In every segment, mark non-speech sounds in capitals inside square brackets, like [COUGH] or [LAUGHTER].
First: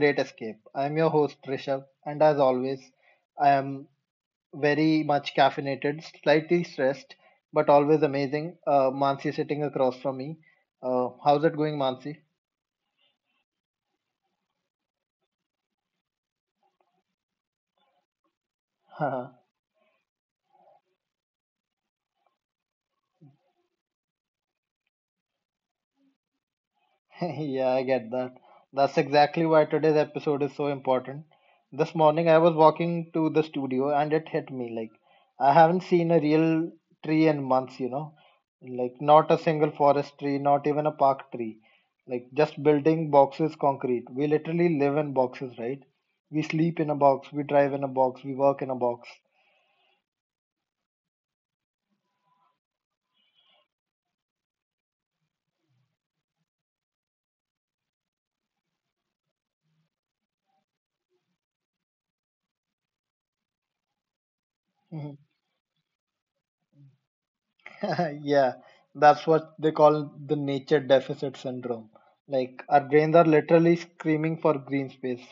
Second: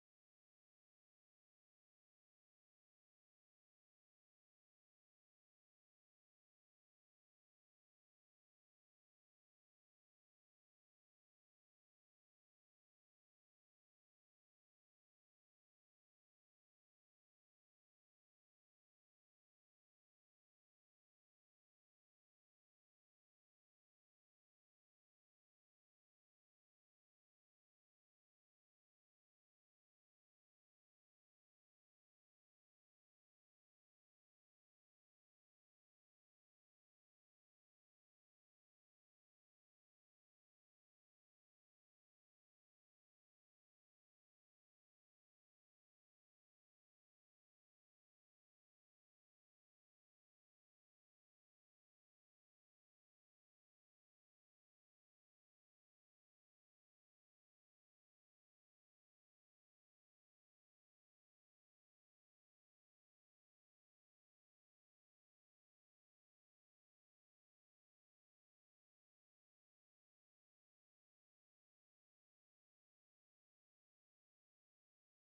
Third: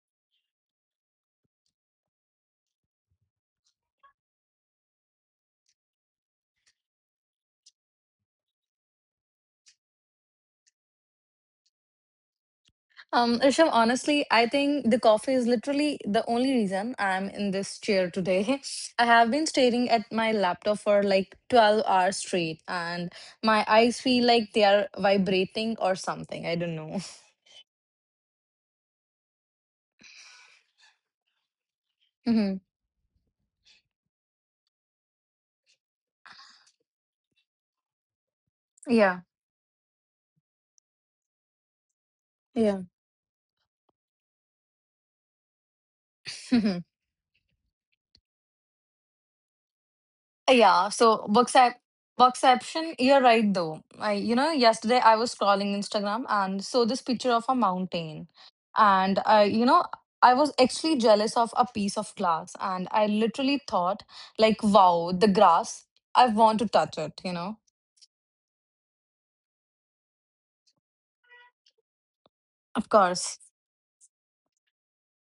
Great Escape. I am your host, Rishabh, and as always, I am very much caffeinated, slightly stressed, but always amazing. Mansi sitting across from me. How's it going, Mansi? Risham, honestly, I think the coffee is literally the only reason I'm in this chair today. [LAUGHS] I have been [LAUGHS] staring at my laptop for like 12 hours straight, and my eyes feel like they are vibrating or something. I don't know. [LAUGHS] Yeah, I get that. That's exactly why today's episode is so important. This [LAUGHS] morning I was hmm walking to the studio and it hit me like I haven't seen a real tree in months, you know. Like Yeah. not a single forest tree, not even a park tree. Like just Yeah. building boxes concrete. We literally live in boxes, right? We sleep in a [LAUGHS] box, we drive in a box, we work in a box. Yeah, so Worksaption, you're right though. Yesterday I was scrolling Instagram and saw this picture of a mountain. And I was actually jealous of a piece of glass and I literally thought, like, wow, the [LAUGHS] grass, I want to touch it? [LAUGHS] Yeah, that's what they call the nature deficit syndrome. Like our Of brains are course. literally screaming for green space,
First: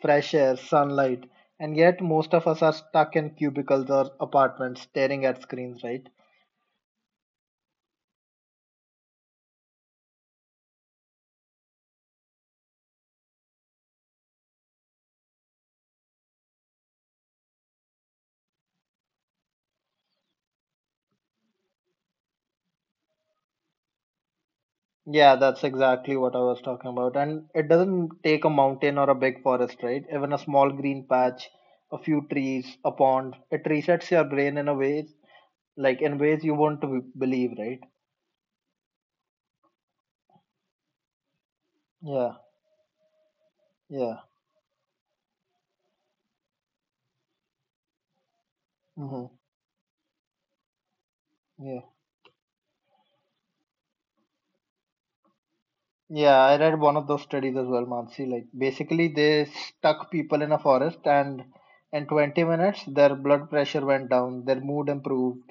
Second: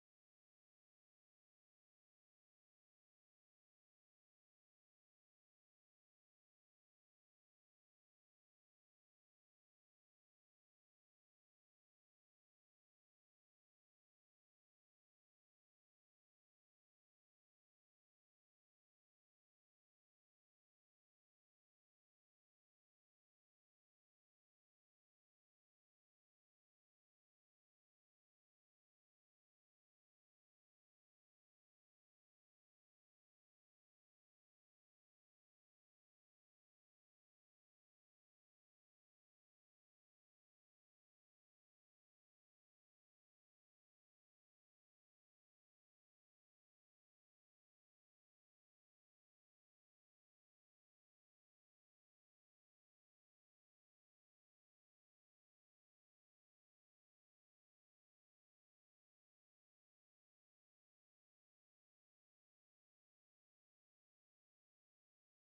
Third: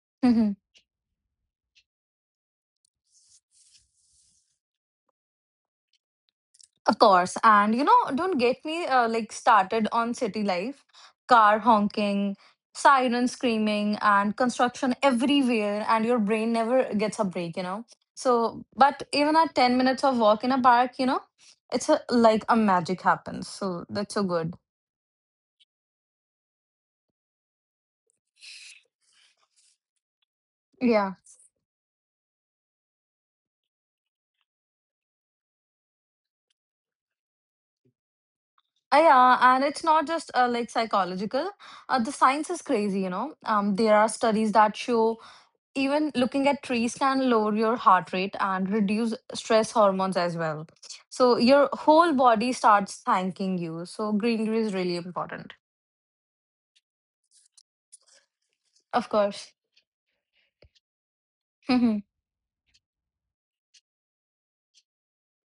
fresh air, [LAUGHS] sunlight, and yet most of us are stuck in cubicles or apartments staring at screens, right? Of course. And you know, don't get me like started on city life, car honking, siren screaming, and construction everywhere, and your brain never gets a break, you know. So, but even at 10 minutes of walk in a park, you know, it's a, like a magic happens. So that's so good. Yeah, that's exactly what I was talking about. And it doesn't take a mountain or a big forest, right? Even a small green Yeah. patch, a few trees, a pond, it resets your brain in a way like in ways you won't believe, right? Yeah, and it's not just like psychological. The Yeah, science is crazy, you know. There are yeah. studies that show even looking at trees can lower your heart rate and reduce Mm-hmm. stress hormones as well. So your Yeah. whole body starts thanking you. So greenery is really important. Yeah, I read one of those studies as well, Mansi. Like basically Of they course. stuck people in a forest and in [LAUGHS] 20 minutes their blood pressure went down, their mood improved,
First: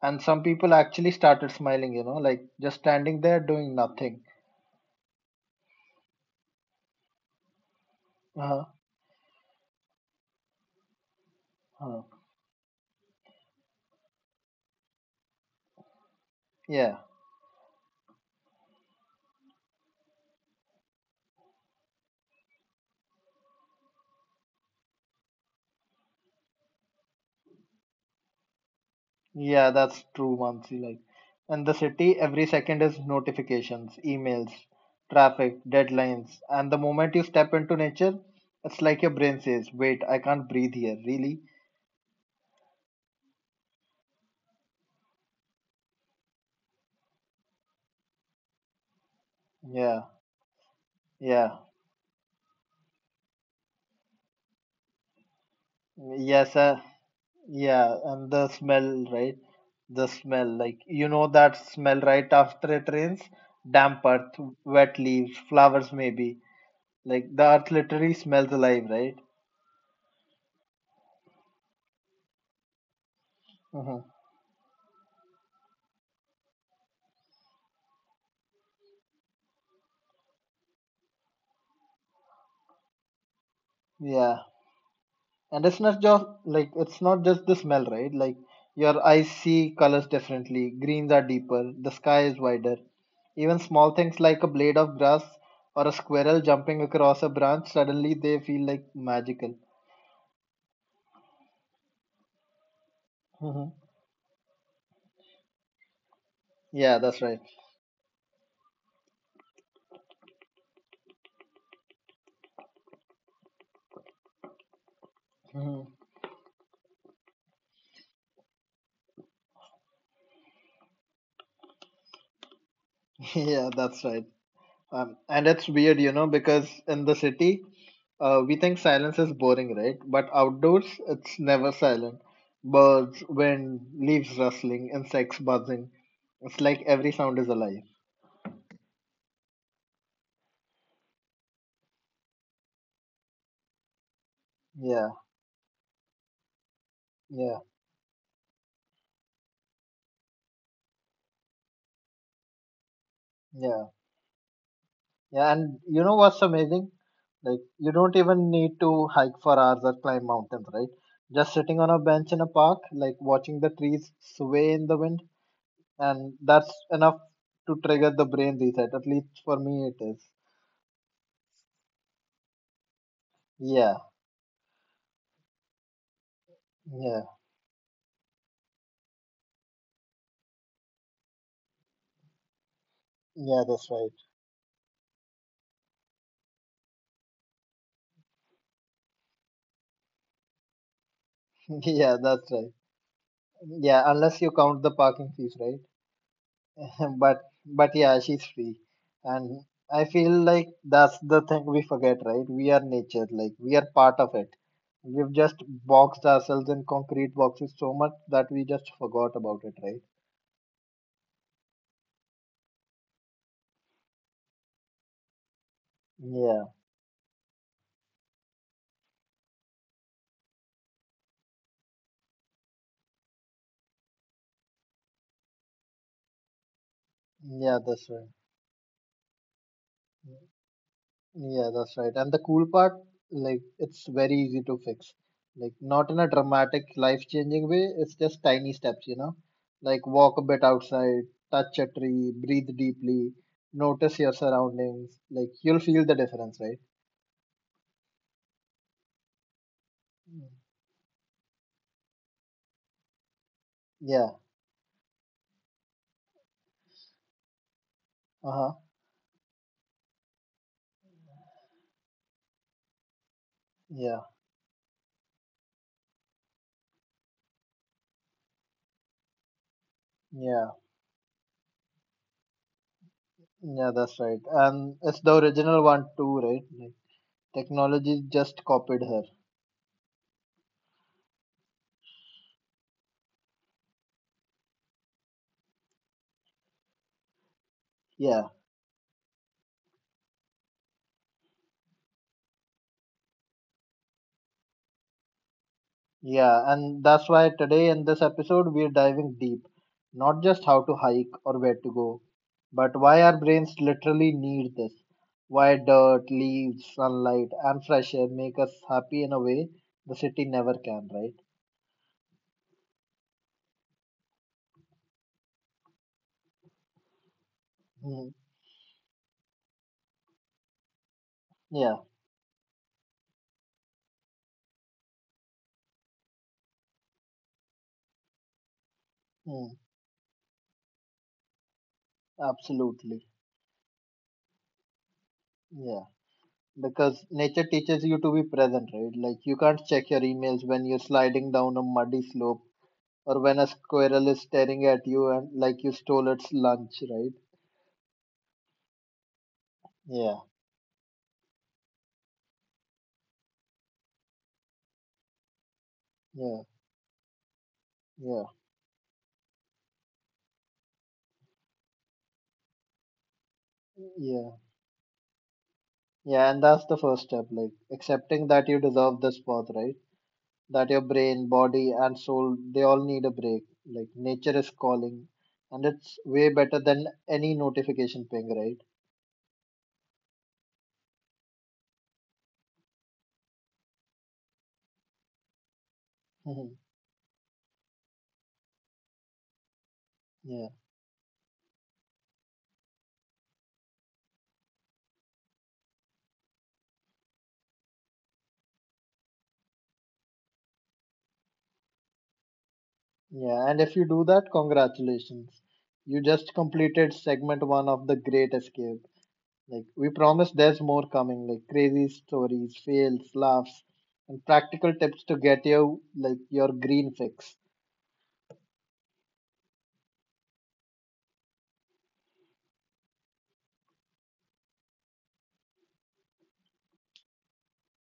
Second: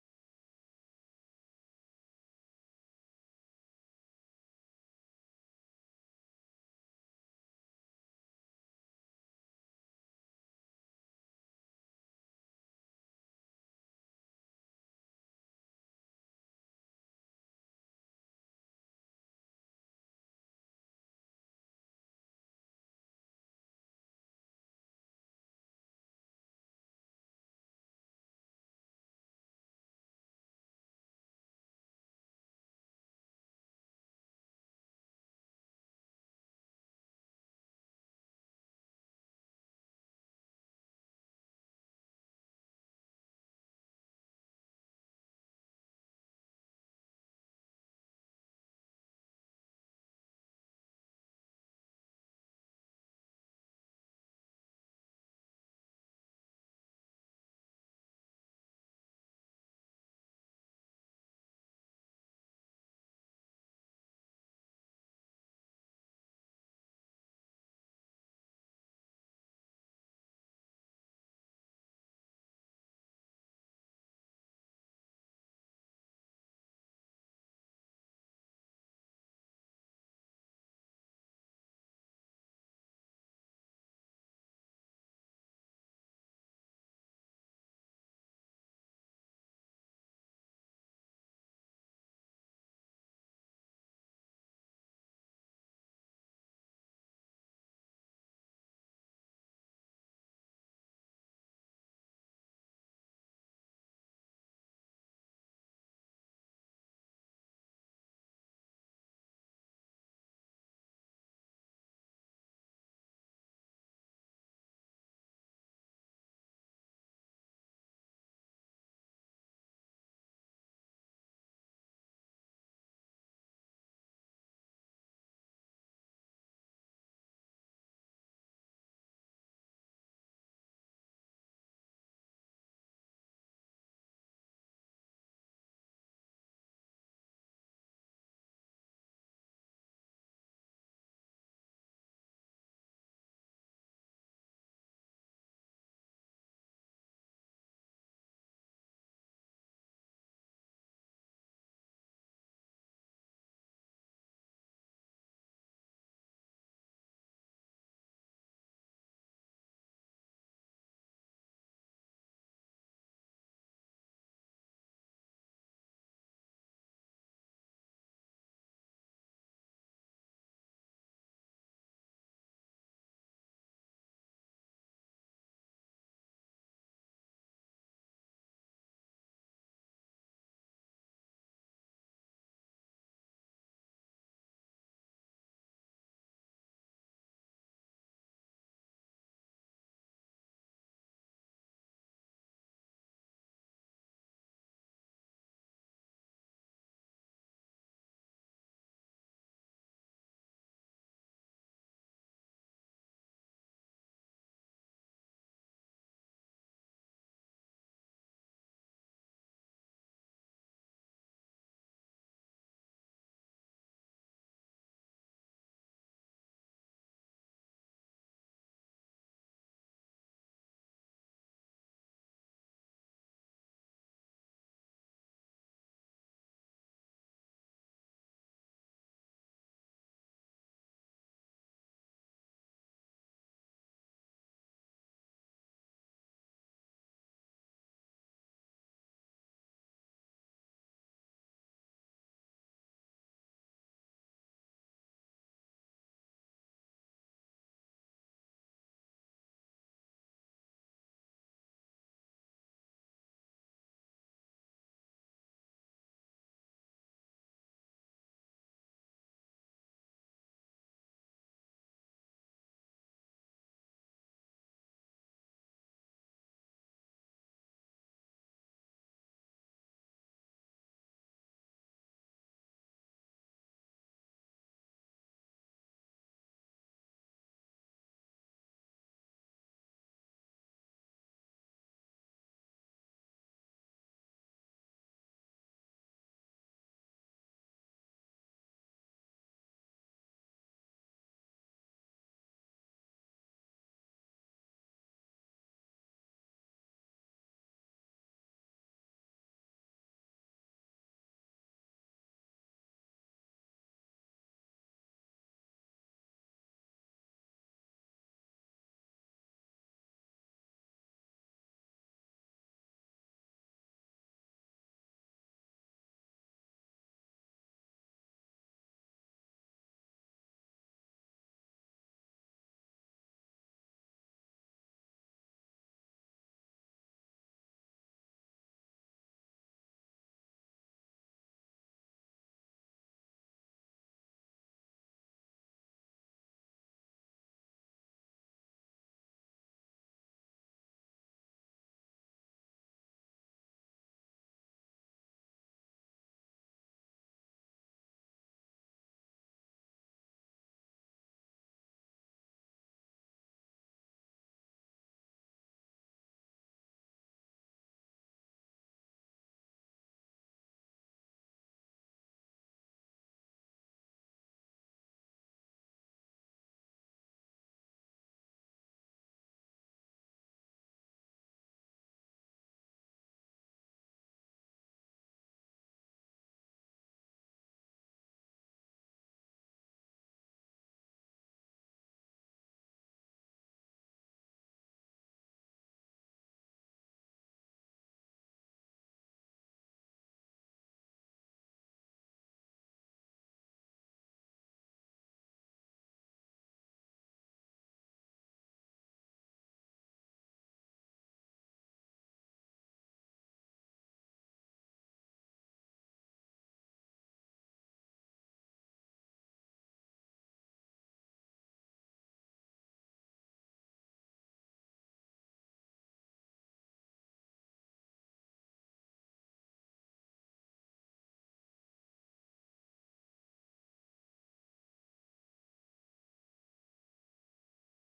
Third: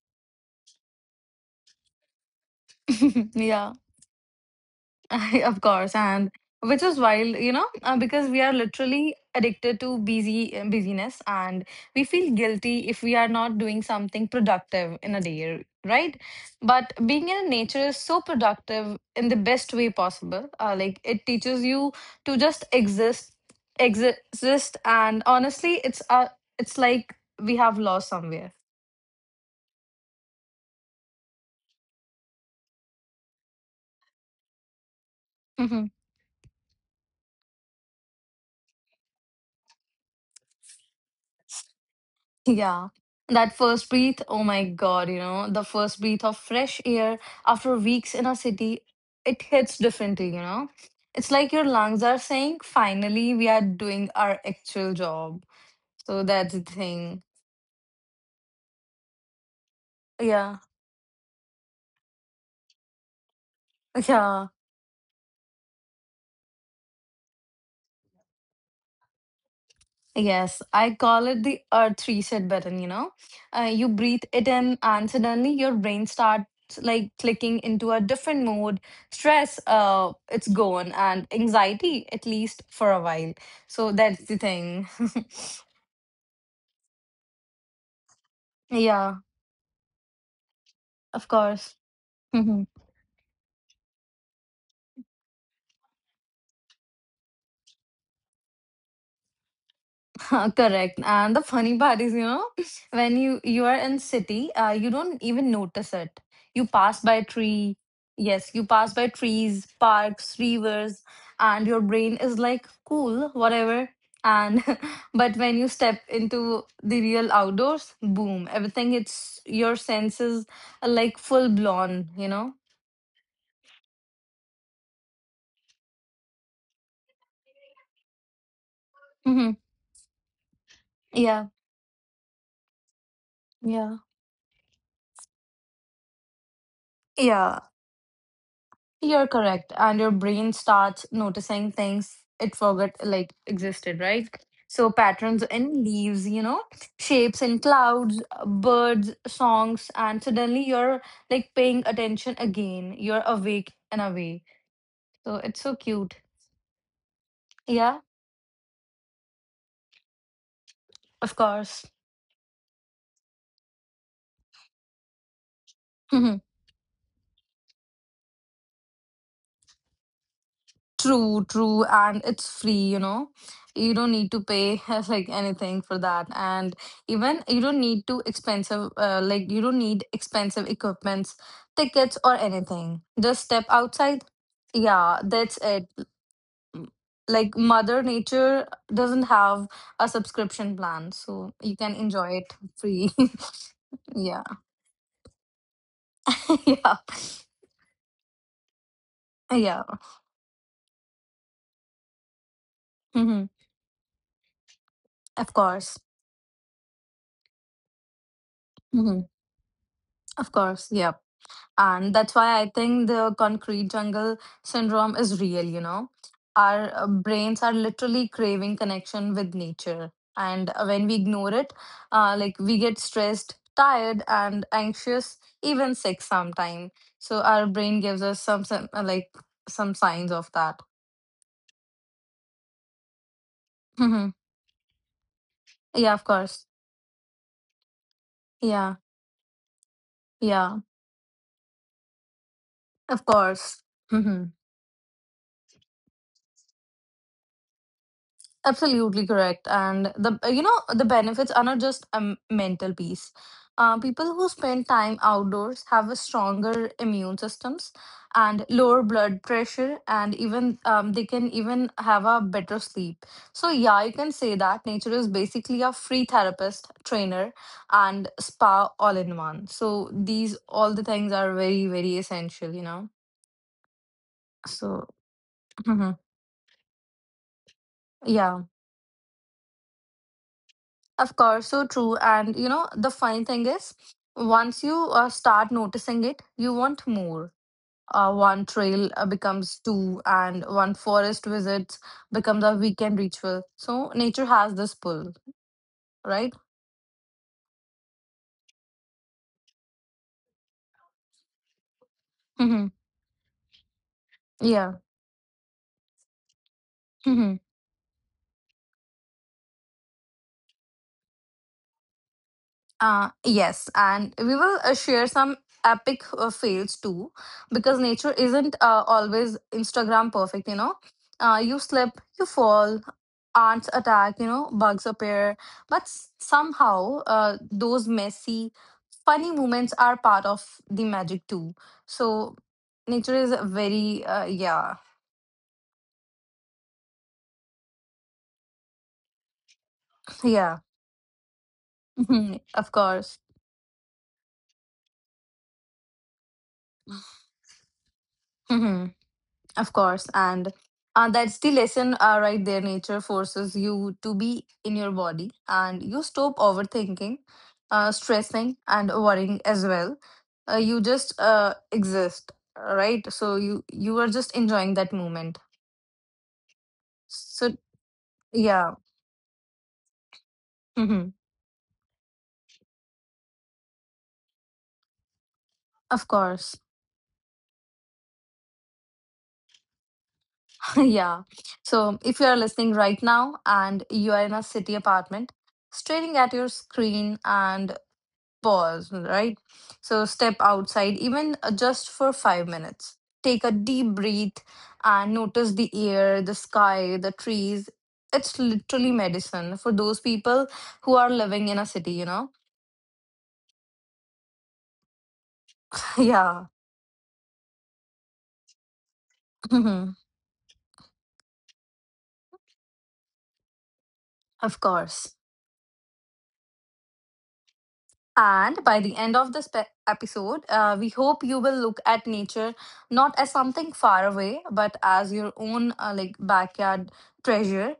and some people actually started smiling, you know, like just standing there yeah. doing nothing. [LAUGHS] Of course, and which is wild, you know, because we are Uh-huh. literally addicted to busyness, and we Uh-huh. feel guilty if we are not doing something productive in a day, right? But Yeah. being in nature is so productive in the best way possible. Like it teaches you to just exist, and honestly, it's like we have lost somewhere. Yeah, that's true, Mansi. Like in the city, every second is notifications, emails, traffic, [LAUGHS] deadlines, and the moment you step into nature, it's like your brain says, "Wait, I can't breathe here." Really? Yeah. That first breath, oh my God, you know, the first breath of fresh air after weeks in a city, it hits Yeah. differently, you know? It's like Yeah. your lungs are saying, finally, we are doing our actual job. So that's Yes, the uh, thing. yeah, and the smell, right? The smell, Yeah. like you know that smell right after it rains, damp [LAUGHS] earth, Yeah. wet leaves, flowers maybe. Like the earth literally smells alive, right? Yes, I call it the earth reset button, you know. You hmm breathe it in, and suddenly your brain starts like clicking into a different mode. Stress, it's gone, and anxiety, at least for a while. So that's the Yeah, thing. and it's not just the smell, right? Like [LAUGHS] your yeah, eyes see colors differently. Greens are of deeper, course. the sky is wider. [LAUGHS] Even small things like a blade of grass or a squirrel jumping across a branch, suddenly they feel like magical. [LAUGHS] Huh, correct. And the funny part is, you know, [LAUGHS] when you hmm are in city, you don't even notice it. You Yeah, pass that's by right. tree. Yes, you pass by trees, parks, rivers, and your brain is like, cool, whatever. And [LAUGHS] but when you Mhm. step into the real outdoors, boom, everything it's your senses are like full blown, you know? [LAUGHS] Yeah, that's right. And it's weird, you know, because in the city, we think silence is Hmm boring, right? But outdoors, it's Yeah, never silent. Birds, wind, yeah. leaves rustling, insects buzzing. It's like every sound is Yeah, alive. you're correct. And your brain starts noticing things it forgot like existed, right? So Yeah, patterns in leaves, you know, shapes yeah, in clouds, birds, songs, and suddenly you're like paying attention again. You're awake yeah, in a way, so yeah. it's And so you know cute. what's amazing? Like, you Yeah, don't even need to hike for hours or climb mountains, right? of Just sitting on course. a bench in a park, like watching the trees sway in the wind and [LAUGHS] that's enough to trigger the brain reset. At least for me, it is. True, true, and it's free, you know. Yeah, You don't need to pay [LAUGHS] like anything for that, and yeah, even you don't need to expensive, like you don't need expensive equipments, tickets or anything. Just yeah. step That's right. outside. Yeah, that's it. M- Like Mother Nature doesn't have a subscription plan, so you [LAUGHS] can Yeah, enjoy that's it right. free. Yeah, [LAUGHS] unless yeah, you count the parking fees, right? [LAUGHS] yeah, [LAUGHS] but but yeah, she's free, and yeah. I feel like that's the thing we forget, right? We are nature, hmm like we are part of it. We've just Of course, boxed ourselves in concrete boxes so much that we just hmm forgot about it, right? of course. Yeah. And that's why I think the concrete jungle syndrome is real, you know, Yeah, our brains are literally craving connection with nature, and when we ignore it, like we get stressed, tired and anxious, even sick sometime. So our yeah, brain that's gives us some like some signs right. of that. Yeah, that's right. And the cool part, like, it's [LAUGHS] very hmm easy to fix. Like, not yeah in of a course dramatic, life-changing way. It's just tiny yeah steps, you know? Like, walk a bit yeah outside, touch a tree, breathe of deeply, course [LAUGHS] notice your hmm surroundings. Like, you'll feel the difference, right? Absolutely correct. And Mm. the you know the benefits are not just a mental peace. Yeah. People who spend time outdoors have a stronger immune systems Uh-huh. and lower blood pressure, and even they can even have a better sleep. So yeah, Yeah. you can say that nature is basically a free therapist, trainer, and spa all in one. So these Yeah. all the things are very very essential, you know. Yeah, that's right. And it's So the original one [LAUGHS] too, right? Like, technology just yeah. copied her. Of course, so true. And you know, the funny thing is, once you start noticing it, you want more. Yeah. One trail becomes two, and one forest visit becomes a weekend ritual. So nature has this pull, Yeah, right? and that's why today in this episode we're diving deep, not just how to hike or where to go, but hmm why our brains literally need this. Yeah. Why dirt, leaves, sunlight, hmm and fresh air make us happy in a way the city never can, right? Yes, and we will share some epic fails too, because Mm, nature isn't always Instagram perfect, you know. You yeah, slip, you fall, ants attack, you know, bugs appear, but somehow those messy, funny mm, moments are part of the magic too. So Absolutely. nature is very, yeah, Yeah, because nature teaches you to be present, right? Like you can't check your emails when yeah, you're sliding down a muddy slope [LAUGHS] of or course. when a squirrel is staring at you and like you stole its lunch, right? [LAUGHS] Of course, Yeah. and that's the lesson right there. Nature forces you to be in your body, and you Yeah, stop overthinking, yeah, stressing, and worrying as well. You just exist, right? So you are yeah, just enjoying that moment. yeah, and that's the first step, like So accepting that you yeah, deserve this birth, right? That your hmm brain, body, and soul, they all need a break. Like nature is calling, and it's of way better course, than any notification ping, right? [LAUGHS] [LAUGHS] yeah. So if you are listening right now and you are in a city apartment, staring at Mhm. your screen and pause, right? So step Yeah, outside, even just for 5 minutes. Take a deep breath and notice the air, the sky, the trees. It's literally medicine for those people who are living in a city, you know? yeah, and if you do that, congratulations. You [LAUGHS] just Yeah, completed segment one of The Great Escape. Like, we Mhm. promise there's more coming, like crazy stories, fails, laughs, and of practical tips to course. get you, like, your green fix. And by the end of this episode, we hope you will look at nature not as something far away, but as your own like backyard treasure.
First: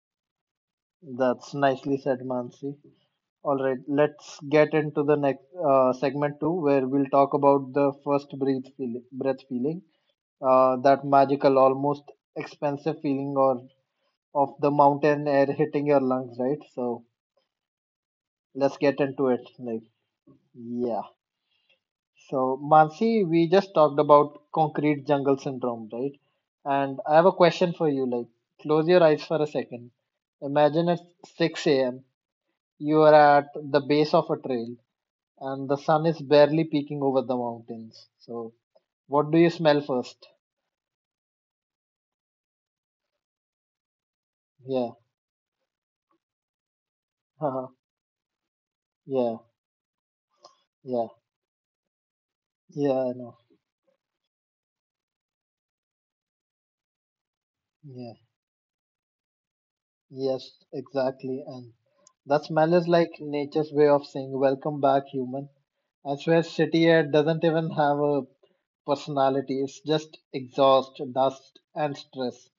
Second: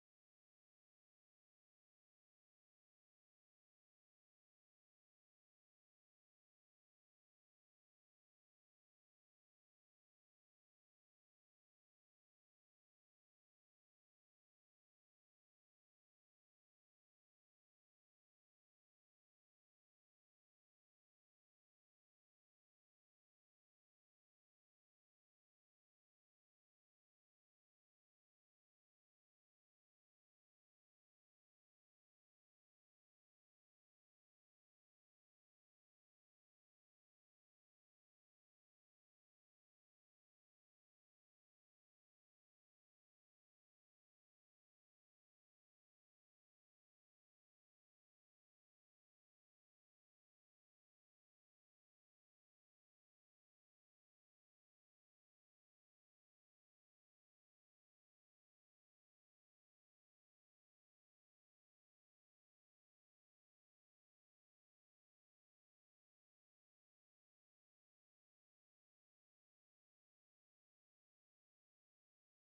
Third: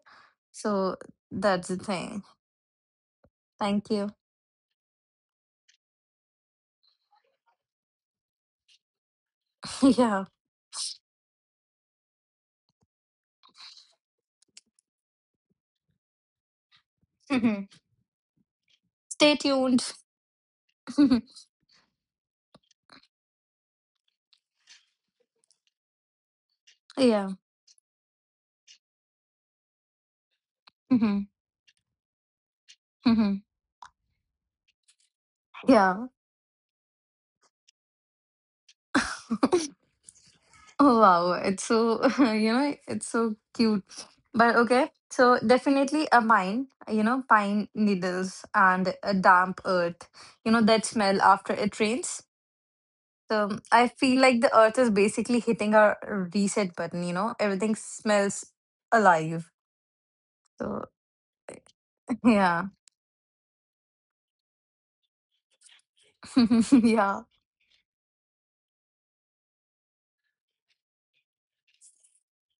So That's that's the nicely said, thing. Mansi. All right, Thank you. let's get into the next segment two, where we'll talk about the breath feeling, [LAUGHS] yeah. That magical, almost expensive feeling or of the mountain air hitting your lungs, right? So hmm let's get into Stay it. tuned. Like, yeah. [LAUGHS] So Mansi, we just talked about concrete jungle syndrome, right? And I have yeah. a question for you. Like, close your eyes for a second. Imagine it's hmm 6 a.m. You are hmm at the base of a trail and the sun Yeah. is barely peeking over the mountains. So, what do you smell first? Oh, wow. It's so, [LAUGHS] you know, it's so cute. But okay. Yeah, So definitely a mine, you know, [LAUGHS] pine haha, needles and a yeah, damp earth, you know, that yeah, smell after it rains. yeah, I know. So I feel like the earth is basically hitting our reset button, you know, everything Yeah, smells alive. yes, So exactly. And [LAUGHS] that yeah. smell is like nature's way of saying, "Welcome back, human." I swear, [LAUGHS] city air yeah. doesn't even have a personality, it's just exhaust, dust, and stress.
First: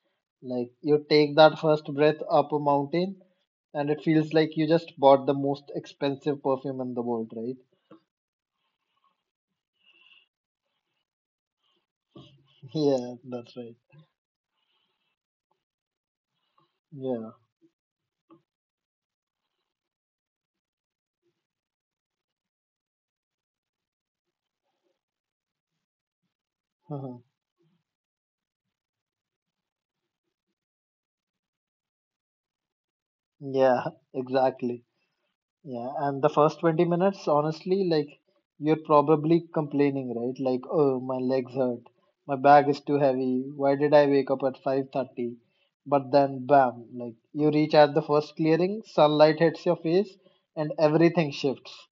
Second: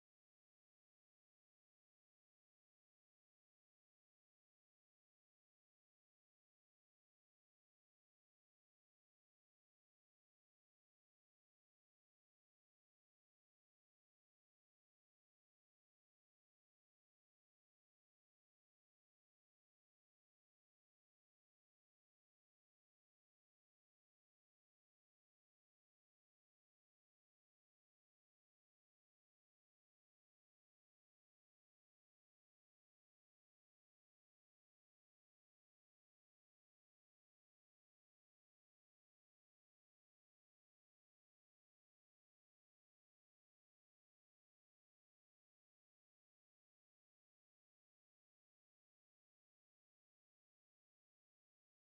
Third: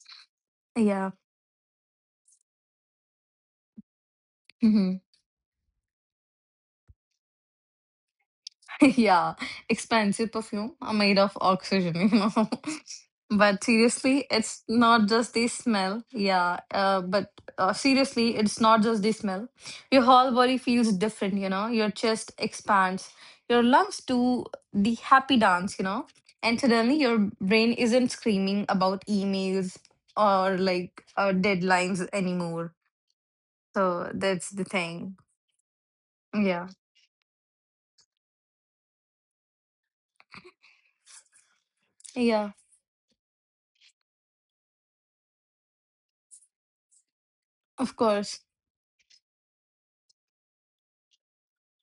Like, you Yeah. take that first breath up a mountain, and it feels like you just Mm-hmm. bought the most expensive perfume in the world, right? [LAUGHS] Yeah, expensive perfume are made of oxygen, you know. [LAUGHS] Yeah, [LAUGHS] that's But right. seriously, it's not just the smell. Yeah, Yeah. but seriously, it's not just the smell. Your whole body feels different, you know. Your chest expands, your lungs do the happy dance, you know. And suddenly, your [LAUGHS] brain isn't screaming about emails or like deadlines anymore. Yeah, So that's the exactly. thing. Yeah. And the first Yeah, 20 minutes, honestly, like you're probably complaining, right? Like, oh, my legs hurt. My yeah, bag is too heavy. Why did I wake up at 5:30? But then bam, like you reach at the of first course. clearing, sunlight hits your face and everything shifts.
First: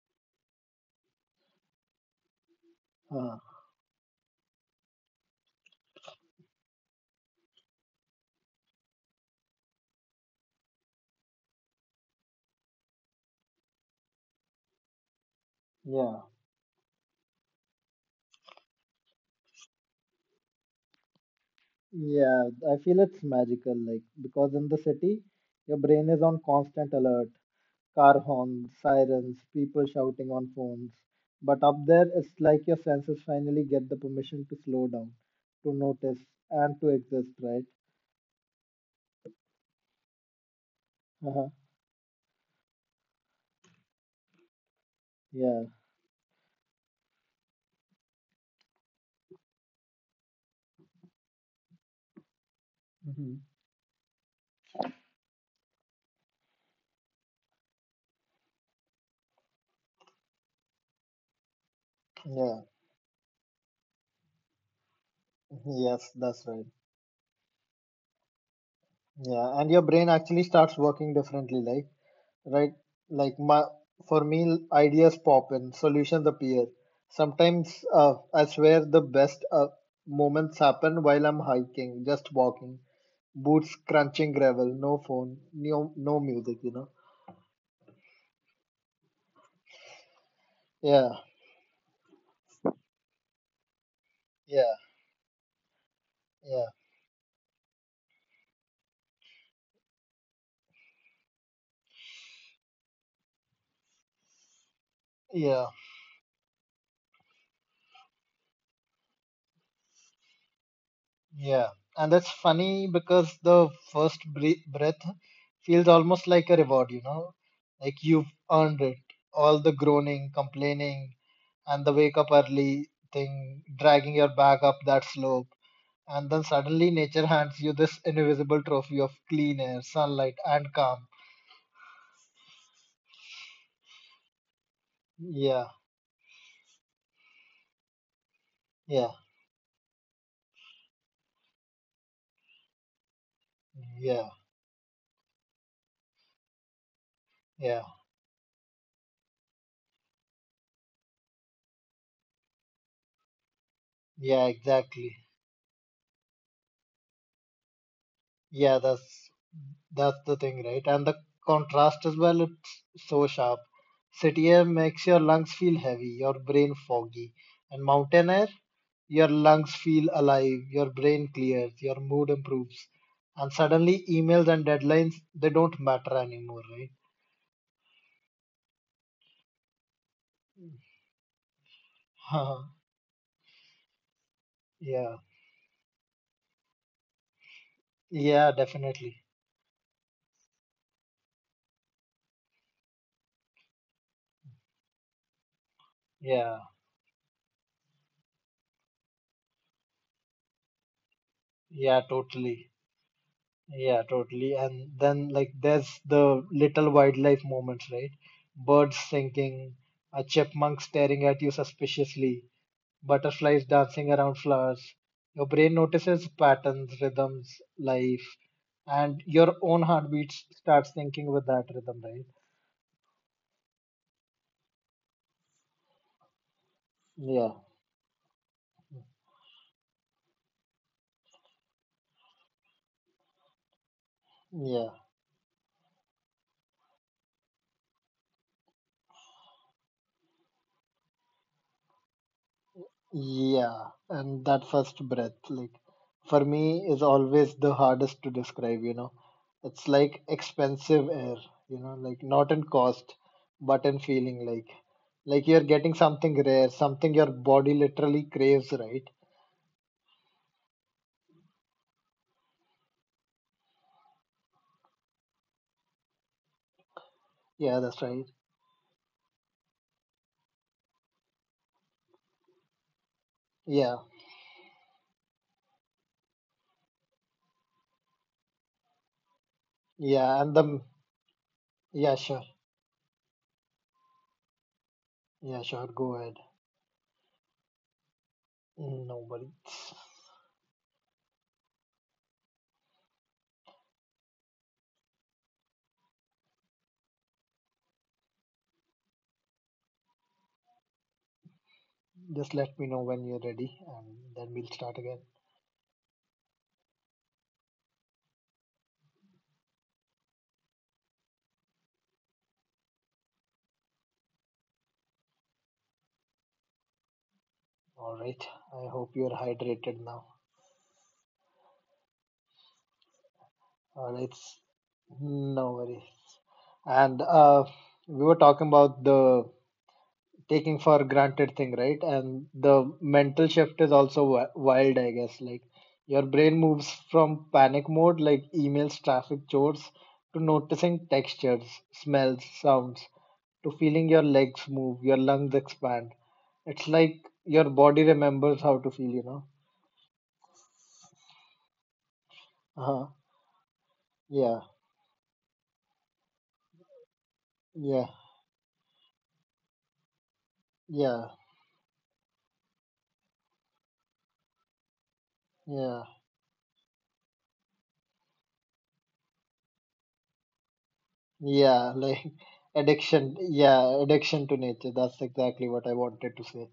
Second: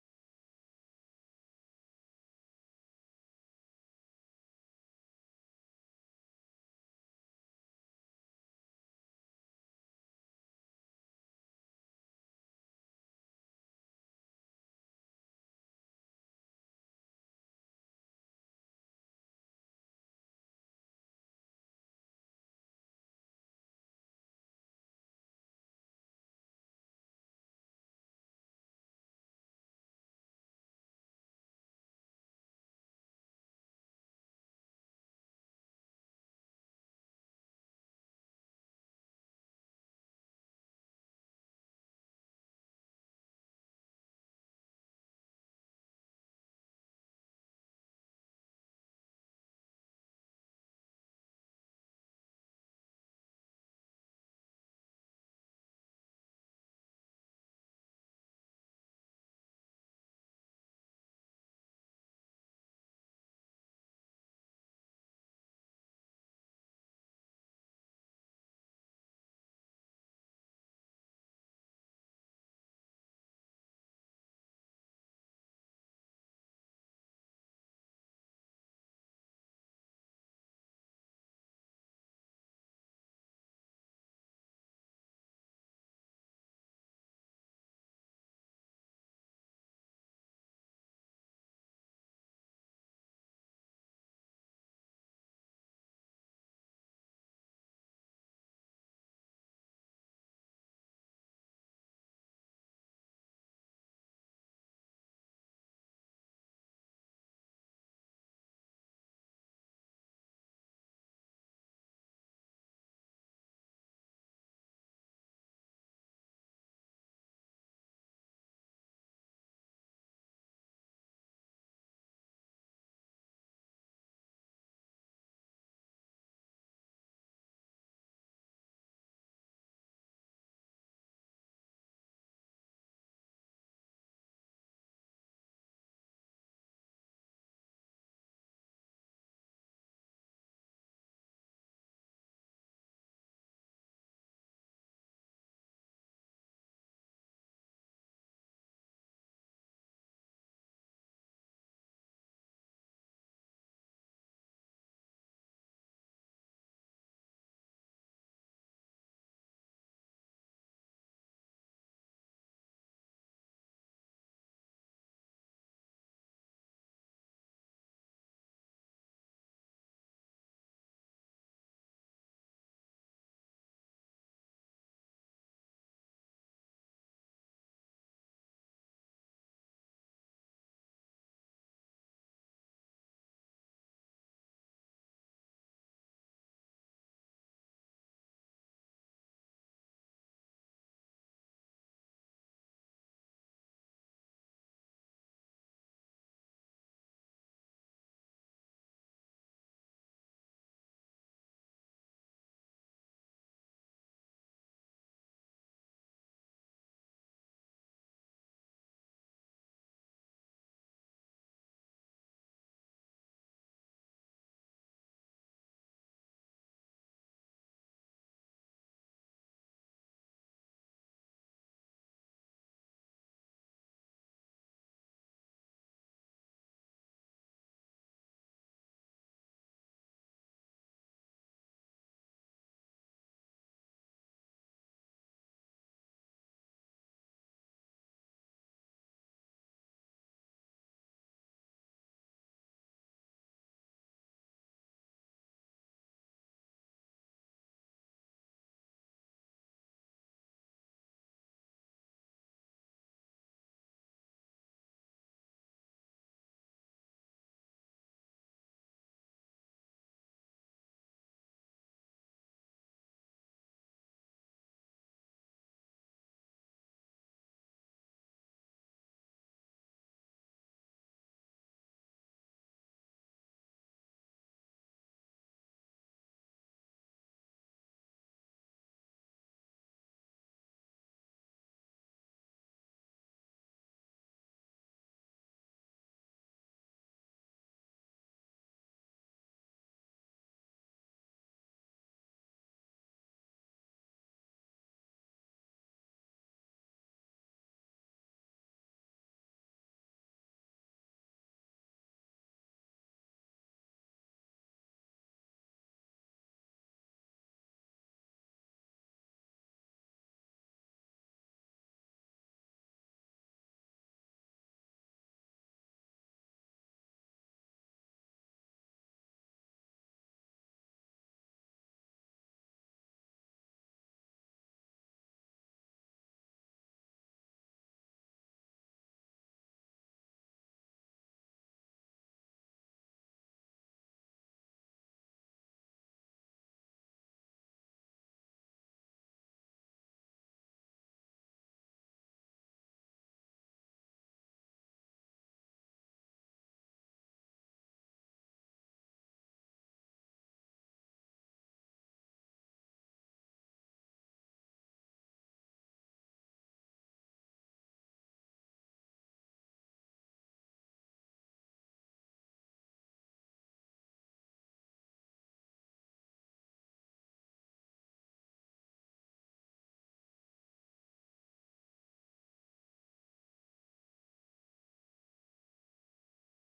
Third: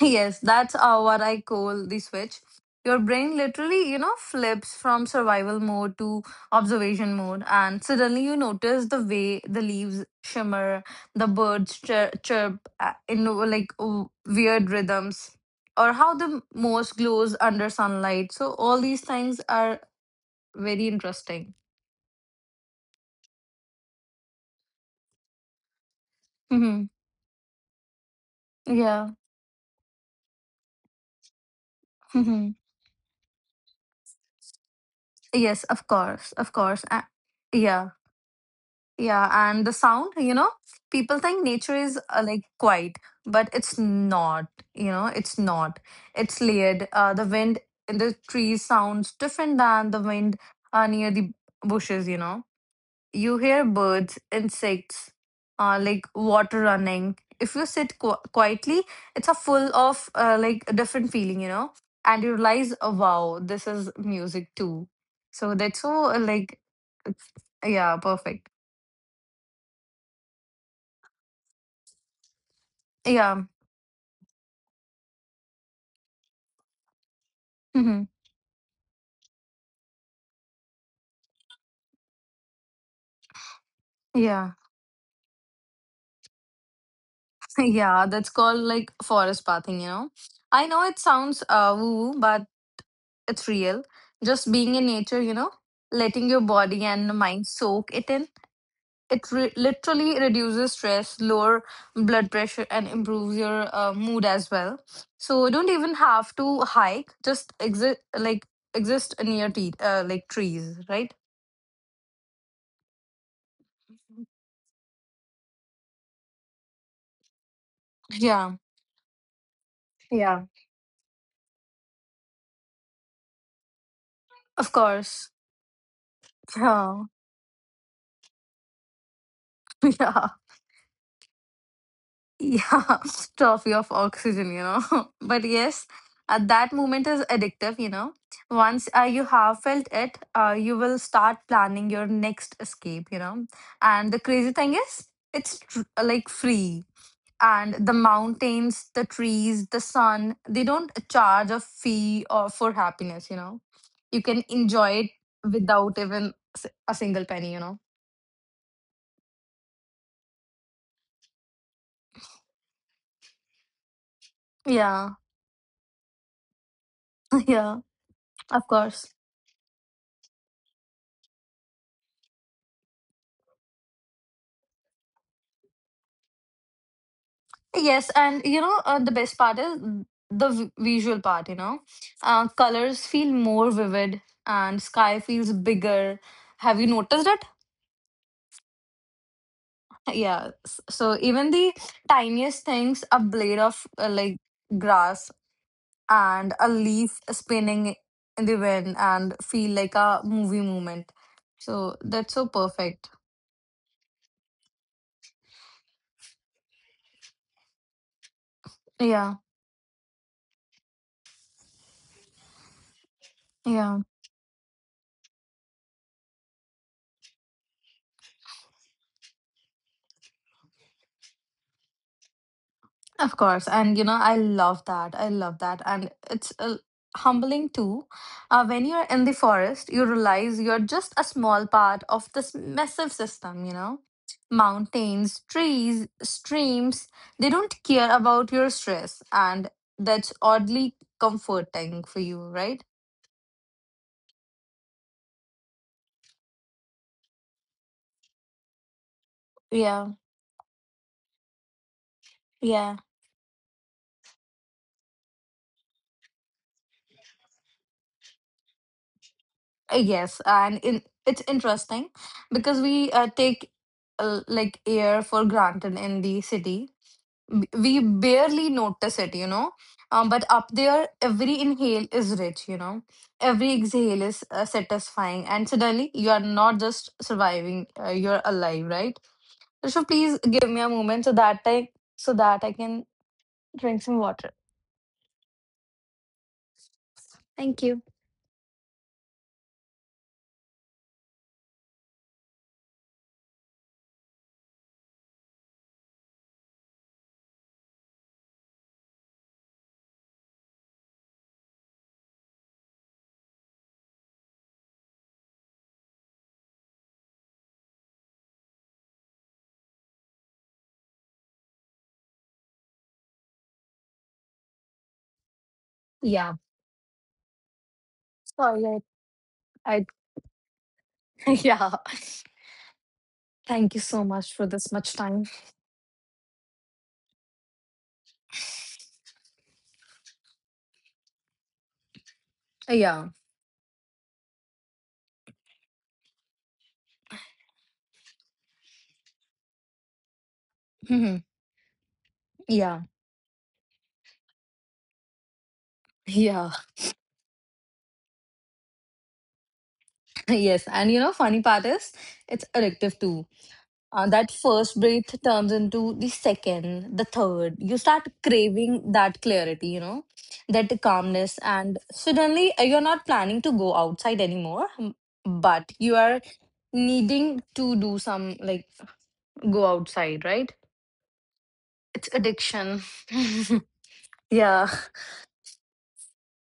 Yes, that's what I call the switch. Your brain Uh, literally, you know, flips from survival mode to observation mode, and suddenly you notice the way the leaves shimmer, the birds chirp in like weird rhythms, or how yeah. the moss glows under sunlight. So, all these things are very interesting. Yeah, I feel it's magical, like because in the city, your brain is on Hmm constant alert. Car horns, Yeah. sirens, people shouting on phones. But up there, it's hmm like your senses finally get the permission to slow down, Yes, to of notice, course. Of and course. to exist, right? Yeah. Yeah, and the sound, you know, people think Uh-huh. nature is like quiet, but it's not, you know, it's Yeah. not. It's layered. The wind in the trees sounds different than the wind near the bushes, you know. You Hmm. hear birds, insects, like water running. If you sit qu quietly, it's a full of like a different feeling, you know, and you Yeah. realize, oh, wow, this is music too. So that's so Yes, that's like, right. it's- yeah, perfect. Yeah. And your brain actually starts working differently. Like, right? Yeah. Like my For me, ideas pop in, solutions appear. Sometimes Mm-hmm. I swear the best moments happen while I'm hiking, just walking, boots crunching Yeah. [LAUGHS] gravel, no phone, no music, you know. Yeah, that's called like forest pathing, you know. I know it Yeah, sounds woo, woo, but it's real. Just being yeah, in nature, you know, letting your yeah, body and mind soak it in. It literally reduces stress, lower blood pressure, and improves your mood as well. So you don't yeah, even have to hike. Just exist like exist near like trees, right? yeah. And that's funny because the breath feels almost like a reward, you know, like you've Yeah. earned it. All the groaning, Yeah. complaining, and the wake up early thing, dragging your back Of up that course. slope. And then suddenly Yeah. nature hands you this invisible trophy of clean air, [LAUGHS] Yeah. sunlight, and calm. yeah [LAUGHS] trophy of oxygen you know [LAUGHS] but Yeah, yes that moment is addictive you know once yeah, you have felt it you will start planning your next escape you know and the yeah, crazy thing is it's like free and yeah, the mountains the trees the sun they don't charge a fee or for happiness you know you can yeah, enjoy it exactly. without even a single penny you know Yeah, that's the thing, right? And the contrast as well, it's so sharp. City air makes yeah your lungs feel heavy, your brain foggy, [LAUGHS] yeah and mountain air. of course Your lungs feel alive, your brain clears, your mood improves. And suddenly emails and deadlines they don't matter anymore, Yes, and you know, the best part is the visual part, you know. Right? Colors feel more vivid and sky [LAUGHS] Yeah. feels bigger. Have you noticed it? Yeah, definitely. Yeah. So even the tiniest things, a blade of like grass and Yeah. a leaf spinning in the wind and feel like a movie moment. So Yeah, that's so totally. perfect. Yeah, totally. And then like there's the little wildlife moments, right? Birds Yeah. singing, a chipmunk staring at you suspiciously, butterflies Yeah. dancing around flowers. Your brain notices patterns, rhythms, life, and your own heartbeat starts thinking with that rhythm, right? Of course, and you know, I love that. I love that, and it's Yeah, humbling too. When you're in the forest, you realize you're just a small part of this massive system. You know, yeah, mountains, trees, streams. They don't care about your stress, and that's oddly comforting for you, right? yeah. And that first breath, like, for me, is always the hardest to describe, you know. It's Yeah, like expensive air, you know, like not in yeah, cost, but in feeling, like you're getting something rare, something your body literally craves, right? Yes, and it's interesting because we take like air for granted in the city. Yeah, We that's right. barely notice it, you know. But up there, every inhale is rich, you know. Every Yeah, exhale is satisfying. And suddenly, you are not just surviving, you're alive, right? So, please yeah, and give me the a moment so that Yeah, so sure. that I can drink some water. Yeah, sure. Go ahead. Thank you. No worries. Just let me know when you're ready and then we'll start again. Yeah. All right. I Sorry. hope you're hydrated I, now. I [LAUGHS] yeah. Thank you All so right. much for this much time. No worries. And we were talking about the taking for granted thing, right? And the Yeah. [LAUGHS] mental shift is also wild, I guess. Like your brain moves from panic mode, like emails, traffic, chores, to noticing Mhm. textures, smells, Yeah. sounds to feeling your legs move, your lungs expand. Yeah. It's like your body remembers how to feel, you know? [LAUGHS] Yes. And funny part is it's Uh-huh. addictive too. That Yeah, first breath turns into the second, the third. You yeah, start craving that clarity, that yeah, calmness. And suddenly you're not planning to go outside anymore, but yeah, you are needing to do some, like, go outside, right? yeah. Like It's [LAUGHS] addiction. addiction, addiction [LAUGHS] to Yeah. nature. That's exactly what I wanted to say.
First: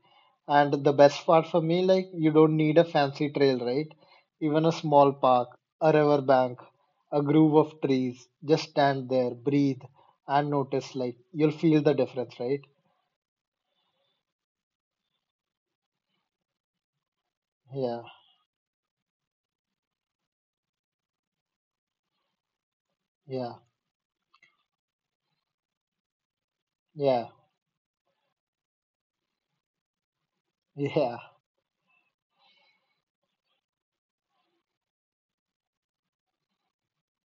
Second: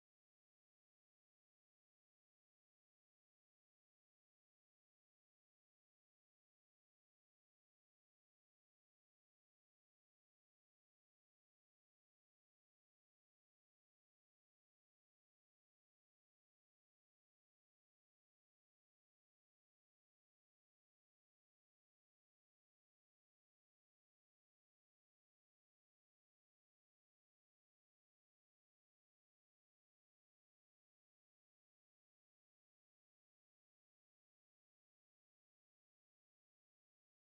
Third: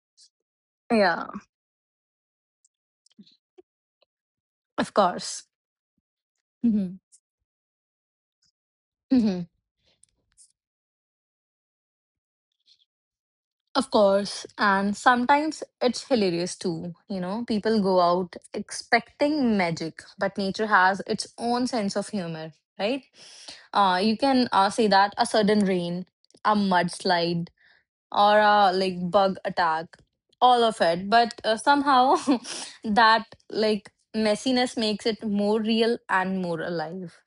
And the best Yeah. part for me, like, you don't need a fancy trail, right? Even a Of small course. park, a river bank, Hmm. a groove of trees. Just stand there, breathe, and notice, like, you'll feel the difference, right? Of course, and sometimes it's hilarious too. You know, people go Yeah, out expecting magic, but nature has its own sense of humor, right? yeah, You can say that a sudden rain, a yeah, mudslide, or a like bug attack, all of it, [LAUGHS] yeah. but somehow [LAUGHS] that like messiness makes it more real and more alive.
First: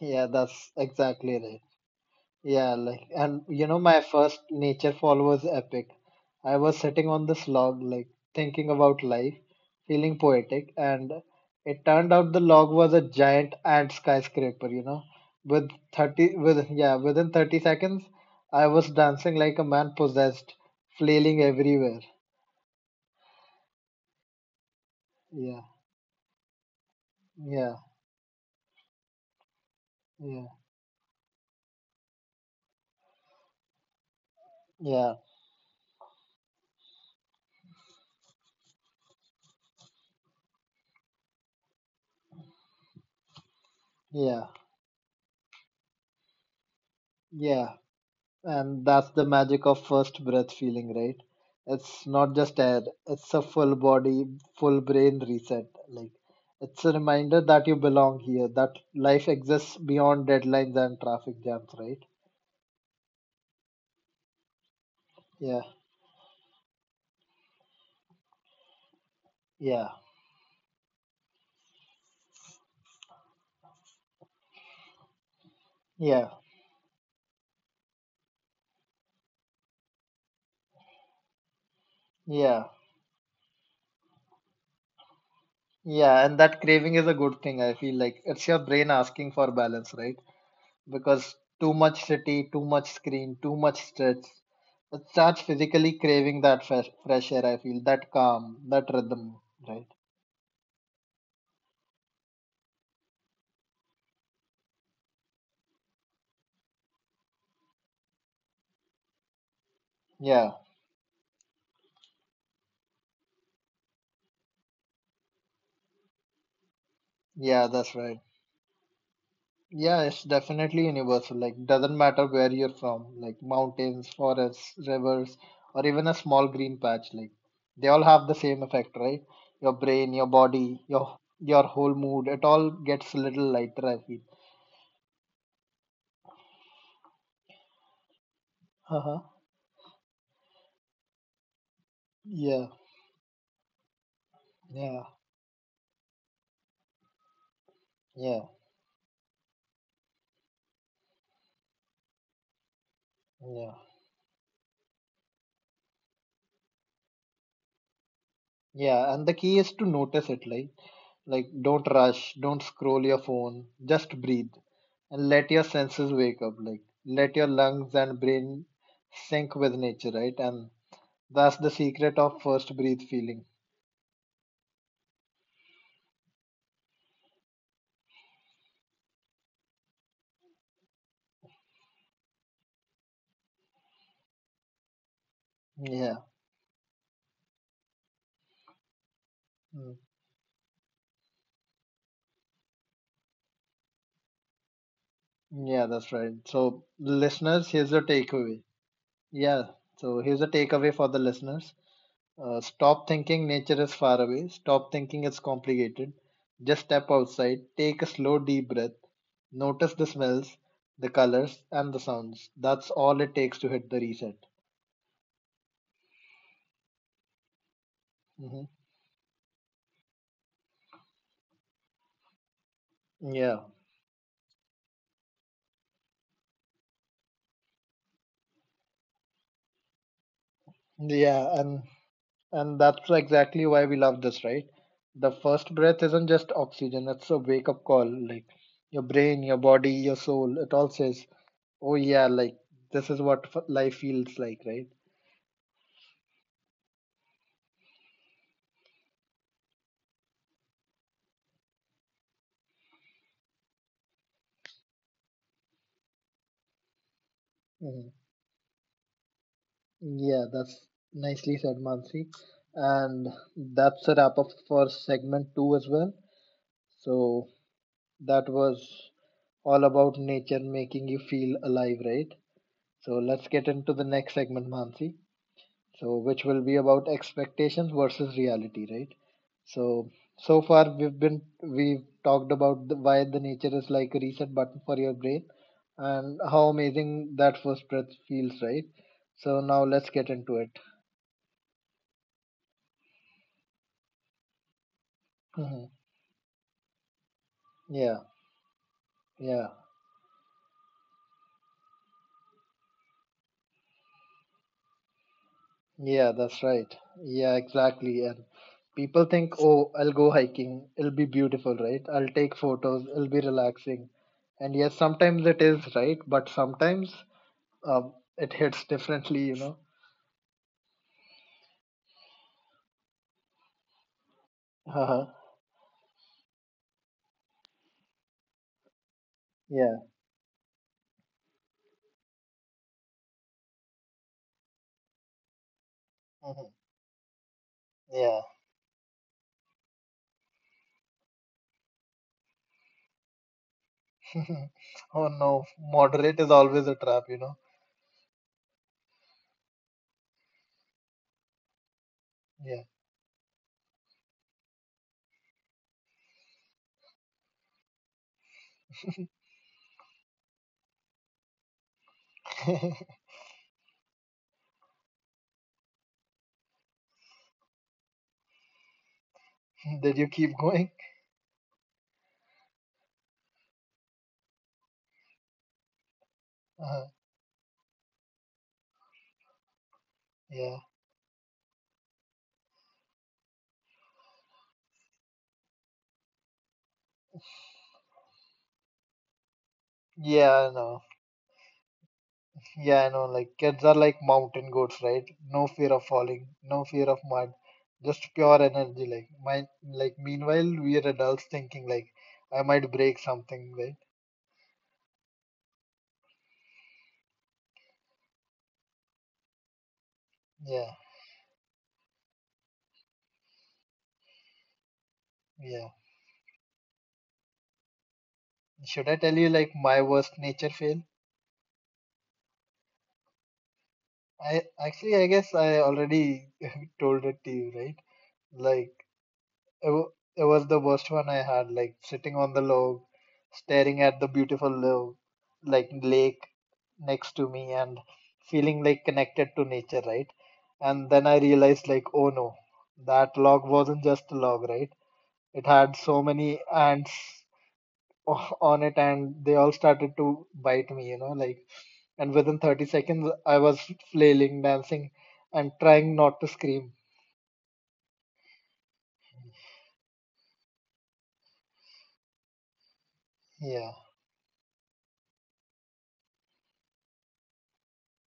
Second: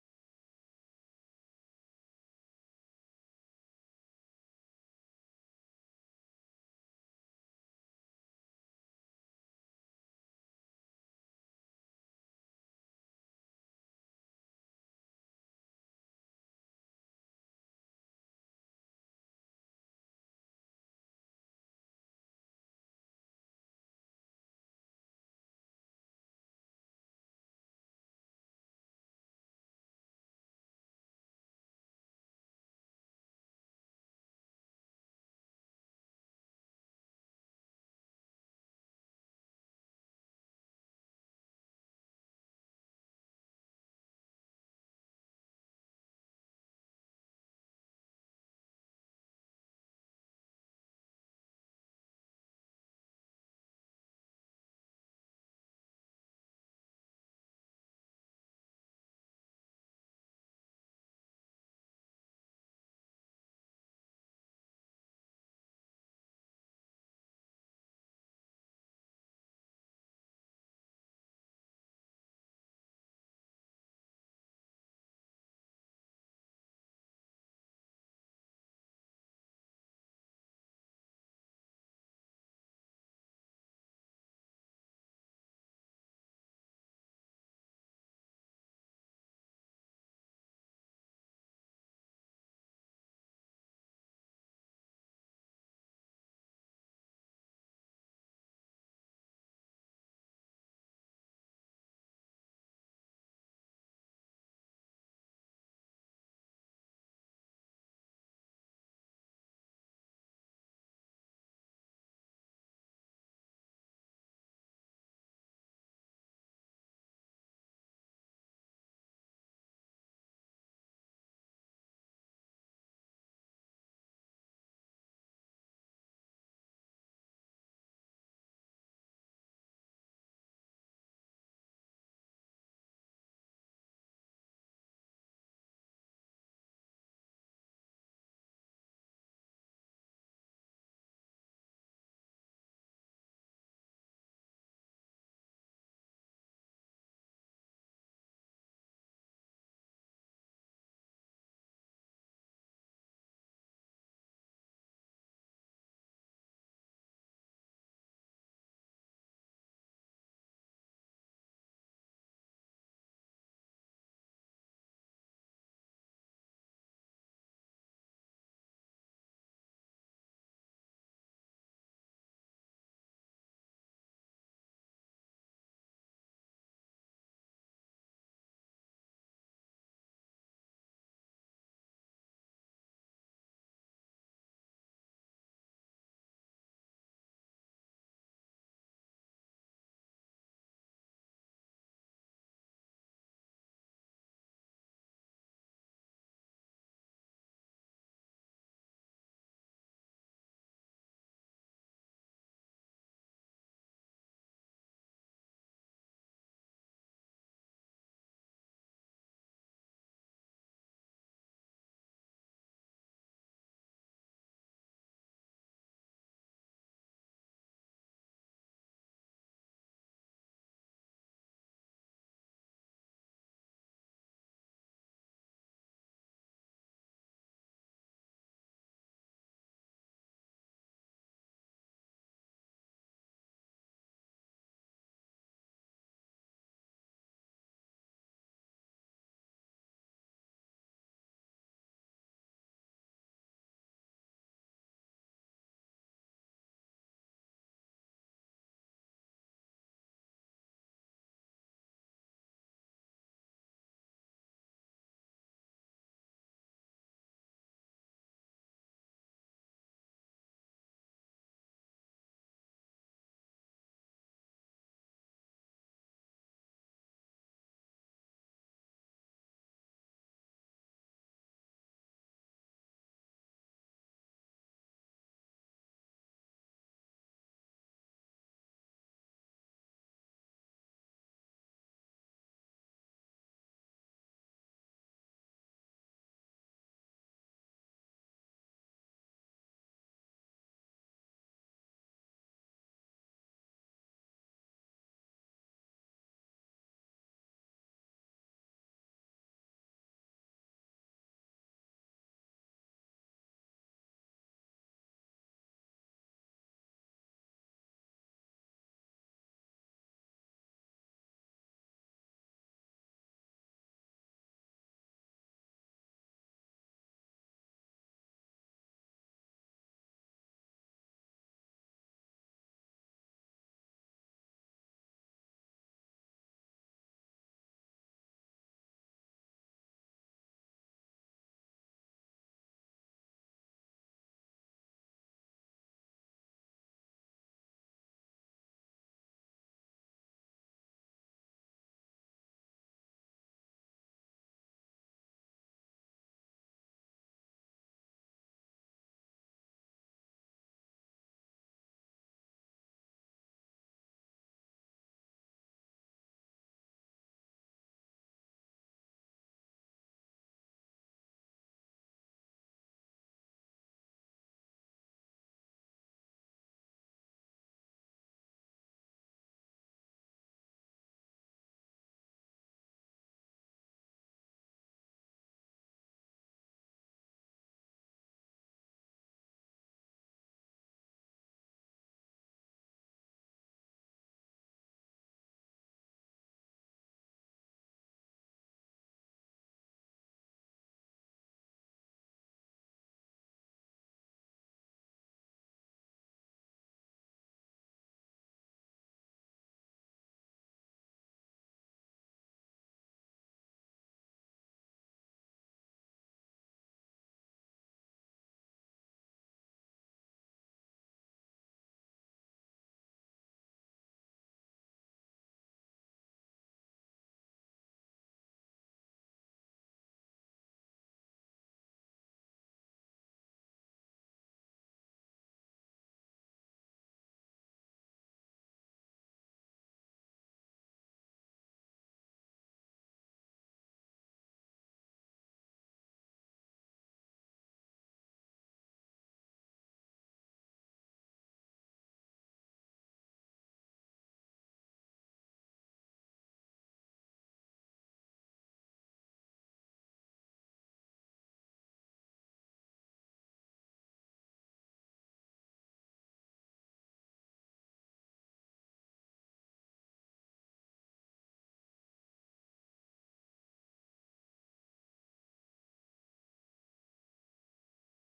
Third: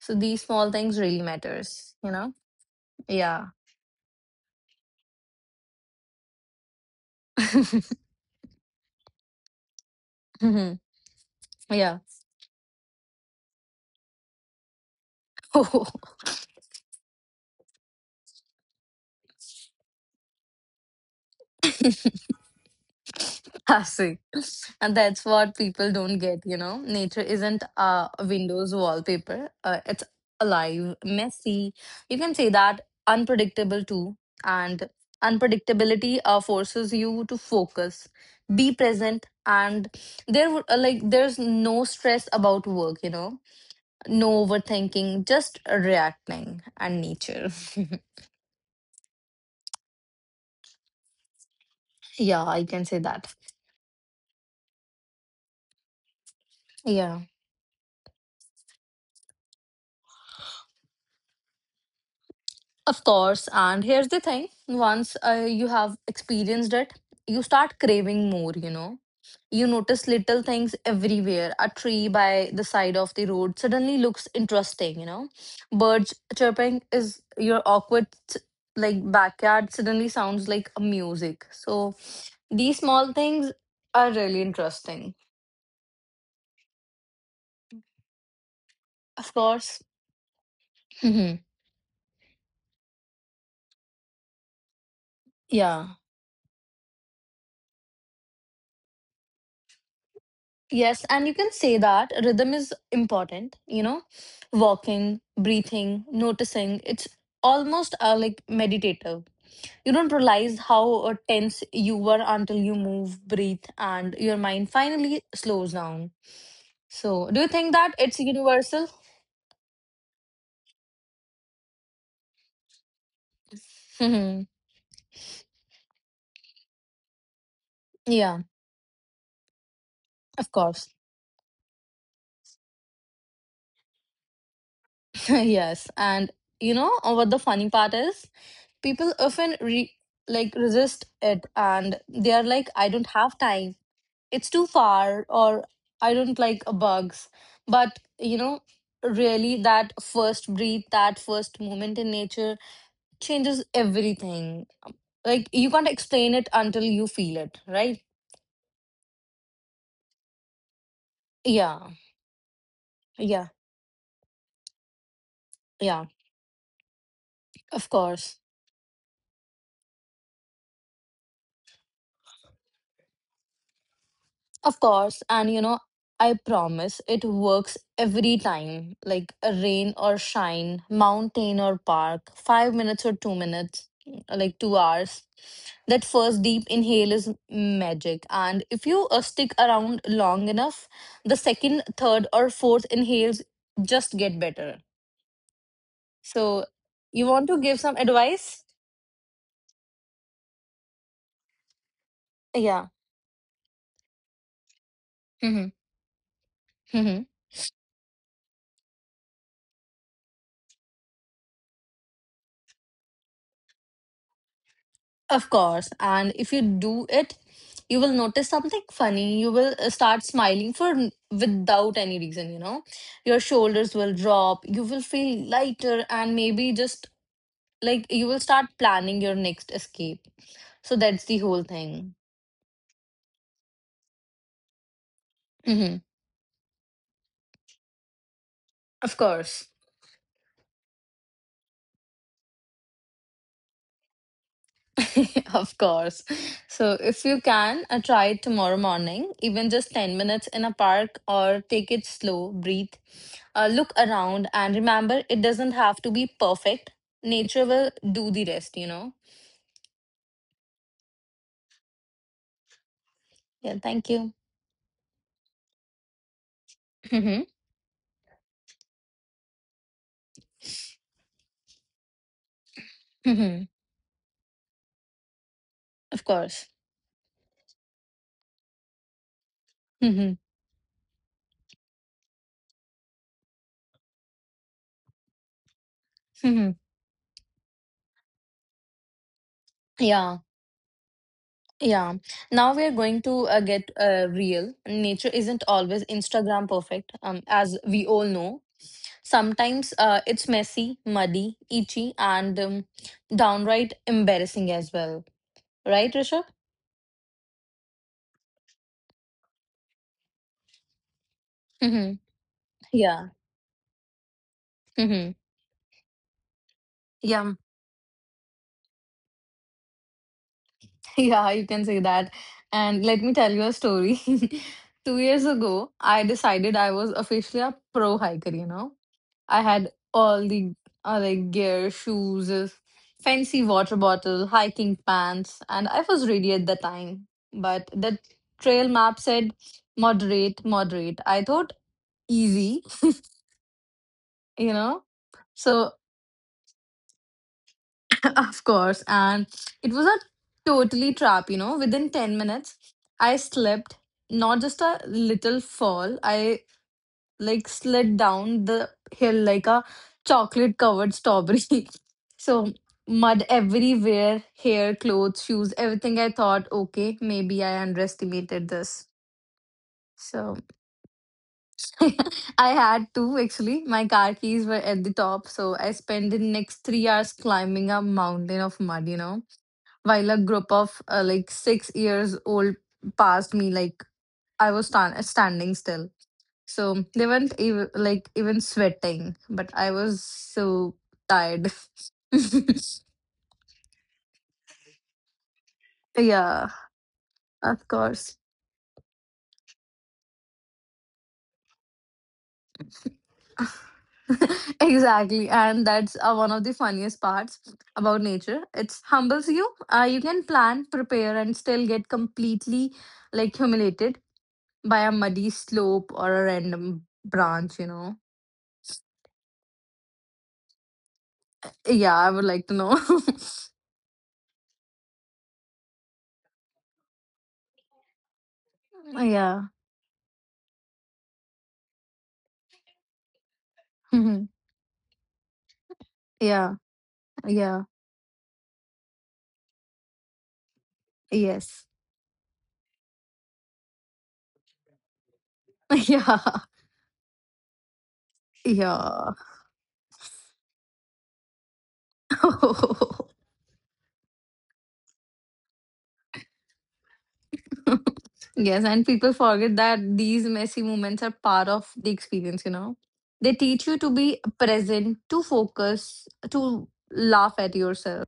So Yeah, these small that's things really exactly right. matters, you know? Yeah, like, and Yeah. you know, my first nature fall was epic. I was sitting on this [LAUGHS] log, like, thinking about life, feeling poetic, Mhm. and it Yeah. turned out the log was a giant ant skyscraper, you know. [LAUGHS] With Oh, 30, with, Yeah, within 30 seconds, I was dancing like a man possessed, flailing everywhere. classic. And that's what Yeah, people don't get, you know. Nature isn't yeah, a Windows wallpaper. It's yeah, alive, messy. You can say that unpredictable too. And yeah, unpredictability forces you to focus, be present, and there would like there's no stress about work, you know. No yeah, overthinking, just reacting and nature. yeah. And that's the magic of first breath feeling, right? It's [LAUGHS] not Yeah, just I air, can say that. it's a full body, full brain reset. Like, it's a Yeah. reminder that you belong here, that life exists beyond deadlines and traffic jams, right? Of course. And here's the thing, once Yeah, you have experienced it, you start craving more, you know. You yeah, notice little things everywhere. A tree by the side of the road suddenly looks interesting, you know. Birds yeah, chirping is your awkward, like backyard suddenly sounds like a music. So yeah, these small things are really interesting. yeah. And that craving is a good thing, I feel like. It's your brain Of asking for course. balance, right? Because Mhm. too much city, too much screen, too much stress. It starts Yeah. physically craving that fresh air, I feel, that calm, that rhythm, right? Yes, and you can say that rhythm is important, you know, walking, breathing, noticing. It's almost like meditative. You don't Yeah, realize how tense you were until you move, breathe, and your mind finally slows down. So, do you yeah, think that that's it's right. universal? Yeah, it's definitely universal. Like, doesn't matter where you're from, like [LAUGHS] mountains, Hmm. forests, rivers, or even a small green patch, like they all have the Yeah, same effect, right? Your brain, your of body, course. your whole mood, it all gets a little lighter, I feel. [LAUGHS] [LAUGHS] Yes, and what the funny part is? People Uh-huh. often like resist it, and they are Yeah, like, "I don't have time." It's too yeah, far or I don't like bugs, but you yeah, know, really that first breath, that first moment in nature changes yeah. everything. Like, you can't explain it until you feel it, right? Yeah, and the key is to notice it, like Yeah. don't rush, don't scroll your Yeah. phone, just breathe and let your Yeah. senses wake up, like let your Of lungs and course. brain sync with nature, right? And that's the secret of first breathe feeling. Of course, and you know, I promise it works every time, like a rain or shine, mountain or park, 5 minutes or 2 minutes, like 2 hours. That Yeah. first deep inhale is magic, and if you stick Mm. around long enough, the second, third, or fourth inhales just get better. Yeah, that's right. So, So you want to listeners, give here's some a takeaway. advice? Yeah. So here's a takeaway for the listeners. Yeah. Stop thinking nature is far away. Stop thinking it's Hmm. complicated. Just step outside, take a slow deep breath. Notice the smells, the colors, and the sounds. That's all it takes to hit the reset. Of course. And if you do it, you will notice Hmm. something funny. You will start smiling for without any reason, you know. Your Yeah, shoulders will drop. You will feel lighter and maybe just like you will start planning your next escape. So that's the yeah, whole and thing. and that's exactly why we love this, right? The first Hmm. breath isn't just oxygen; it's a wake-up call. Like your Of brain, your course. body, your soul, it all says, "Oh yeah, like this is what life feels like," right? [LAUGHS] Of course. So if you can, try it tomorrow morning, even just 10 minutes in a park or take it slow, breathe. Look around and remember it doesn't have to be perfect. Nature will Hmm. do the rest, you know? Yeah, that's nicely said, Mansi. And Yeah, that's thank a wrap you. up for segment two as well. So Mhm, that was all about nature making you feel alive, right? So let's get mhm, into the next segment, Mansi. So of which will course. be about expectations versus reality, right? So Mhm, so far we've talked about the, why the nature is like a reset button for your brain and how mhm. amazing that first breath feels, right? So now let's get Yeah, into it. [LAUGHS] yeah. Now we're going to get real. Nature isn't Mhm. always Instagram perfect, as we Yeah, all know. yeah. Sometimes it's messy, muddy, itchy, and downright embarrassing as well. Right, Yeah, Rishabh? that's right. Yeah, exactly. And people think, oh, I'll go hiking. It'll be beautiful, right? Mm-hmm. I'll take photos. It'll Yeah. be relaxing. And yes, Mm-hmm. sometimes it is, right? But sometimes Yeah. It hits differently, you know? [LAUGHS] Yeah, you can say that. And let me tell you a story. [LAUGHS] Two Uh-huh. years ago, I decided I was officially a pro hiker, you know. I had Yeah. all the like gear, shoes, fancy water bottle, hiking pants, and I was ready at Mhm. the time. But the Yeah. trail map said moderate. I thought easy, [LAUGHS] [LAUGHS] you know. Oh no, So. moderate is always a trap, you know? [LAUGHS] Of course. And it was a totally trap, you know. Within 10 minutes, Yeah. I slipped, not just a little fall. I like slid down the hill like a chocolate covered strawberry. [LAUGHS] So, mud everywhere, hair, clothes, shoes, everything. I thought, okay, maybe I underestimated this. [LAUGHS] Did you keep So, going? [LAUGHS] I had to actually. My car keys were at the top. So, I spent the next Uh-huh. 3 hours climbing a mountain of mud, you know. While a group Yeah. of like 6 years old passed me like I was standing still. So they weren't even like even sweating, but I was Yeah, so no. tired. [LAUGHS] Yeah, I know. Like kids are like mountain goats, right? No fear of falling, Yeah. no fear of mud, Of just course. pure energy. Like my, like meanwhile we are adults thinking like I might break something, right? [LAUGHS] Exactly. And that's one of the funniest parts about nature, it humbles you. You can Yeah, plan, prepare, and still get completely like humiliated by a muddy yeah. slope or a random branch, you know. Should I tell you like my worst nature fail? Yeah, I would like to know. [LAUGHS] I guess I already [LAUGHS] told it to you, right? Like Oh, yeah. It was the worst one I had, like sitting on the log, staring at the Mhm. beautiful log, like lake Yeah. next to me Yeah. and feeling like connected to nature, right? And then I realized Yes. like, oh no, that log wasn't just a log, right? It had [LAUGHS] so many Yeah. ants [LAUGHS] on it Yeah. and they all started to bite me, like, and within 30 [LAUGHS] seconds I was flailing, dancing and trying not to scream. Yes. And people forget that these messy moments are part of the experience, you know? They Yeah. teach you to be present, to focus, to laugh at yourself.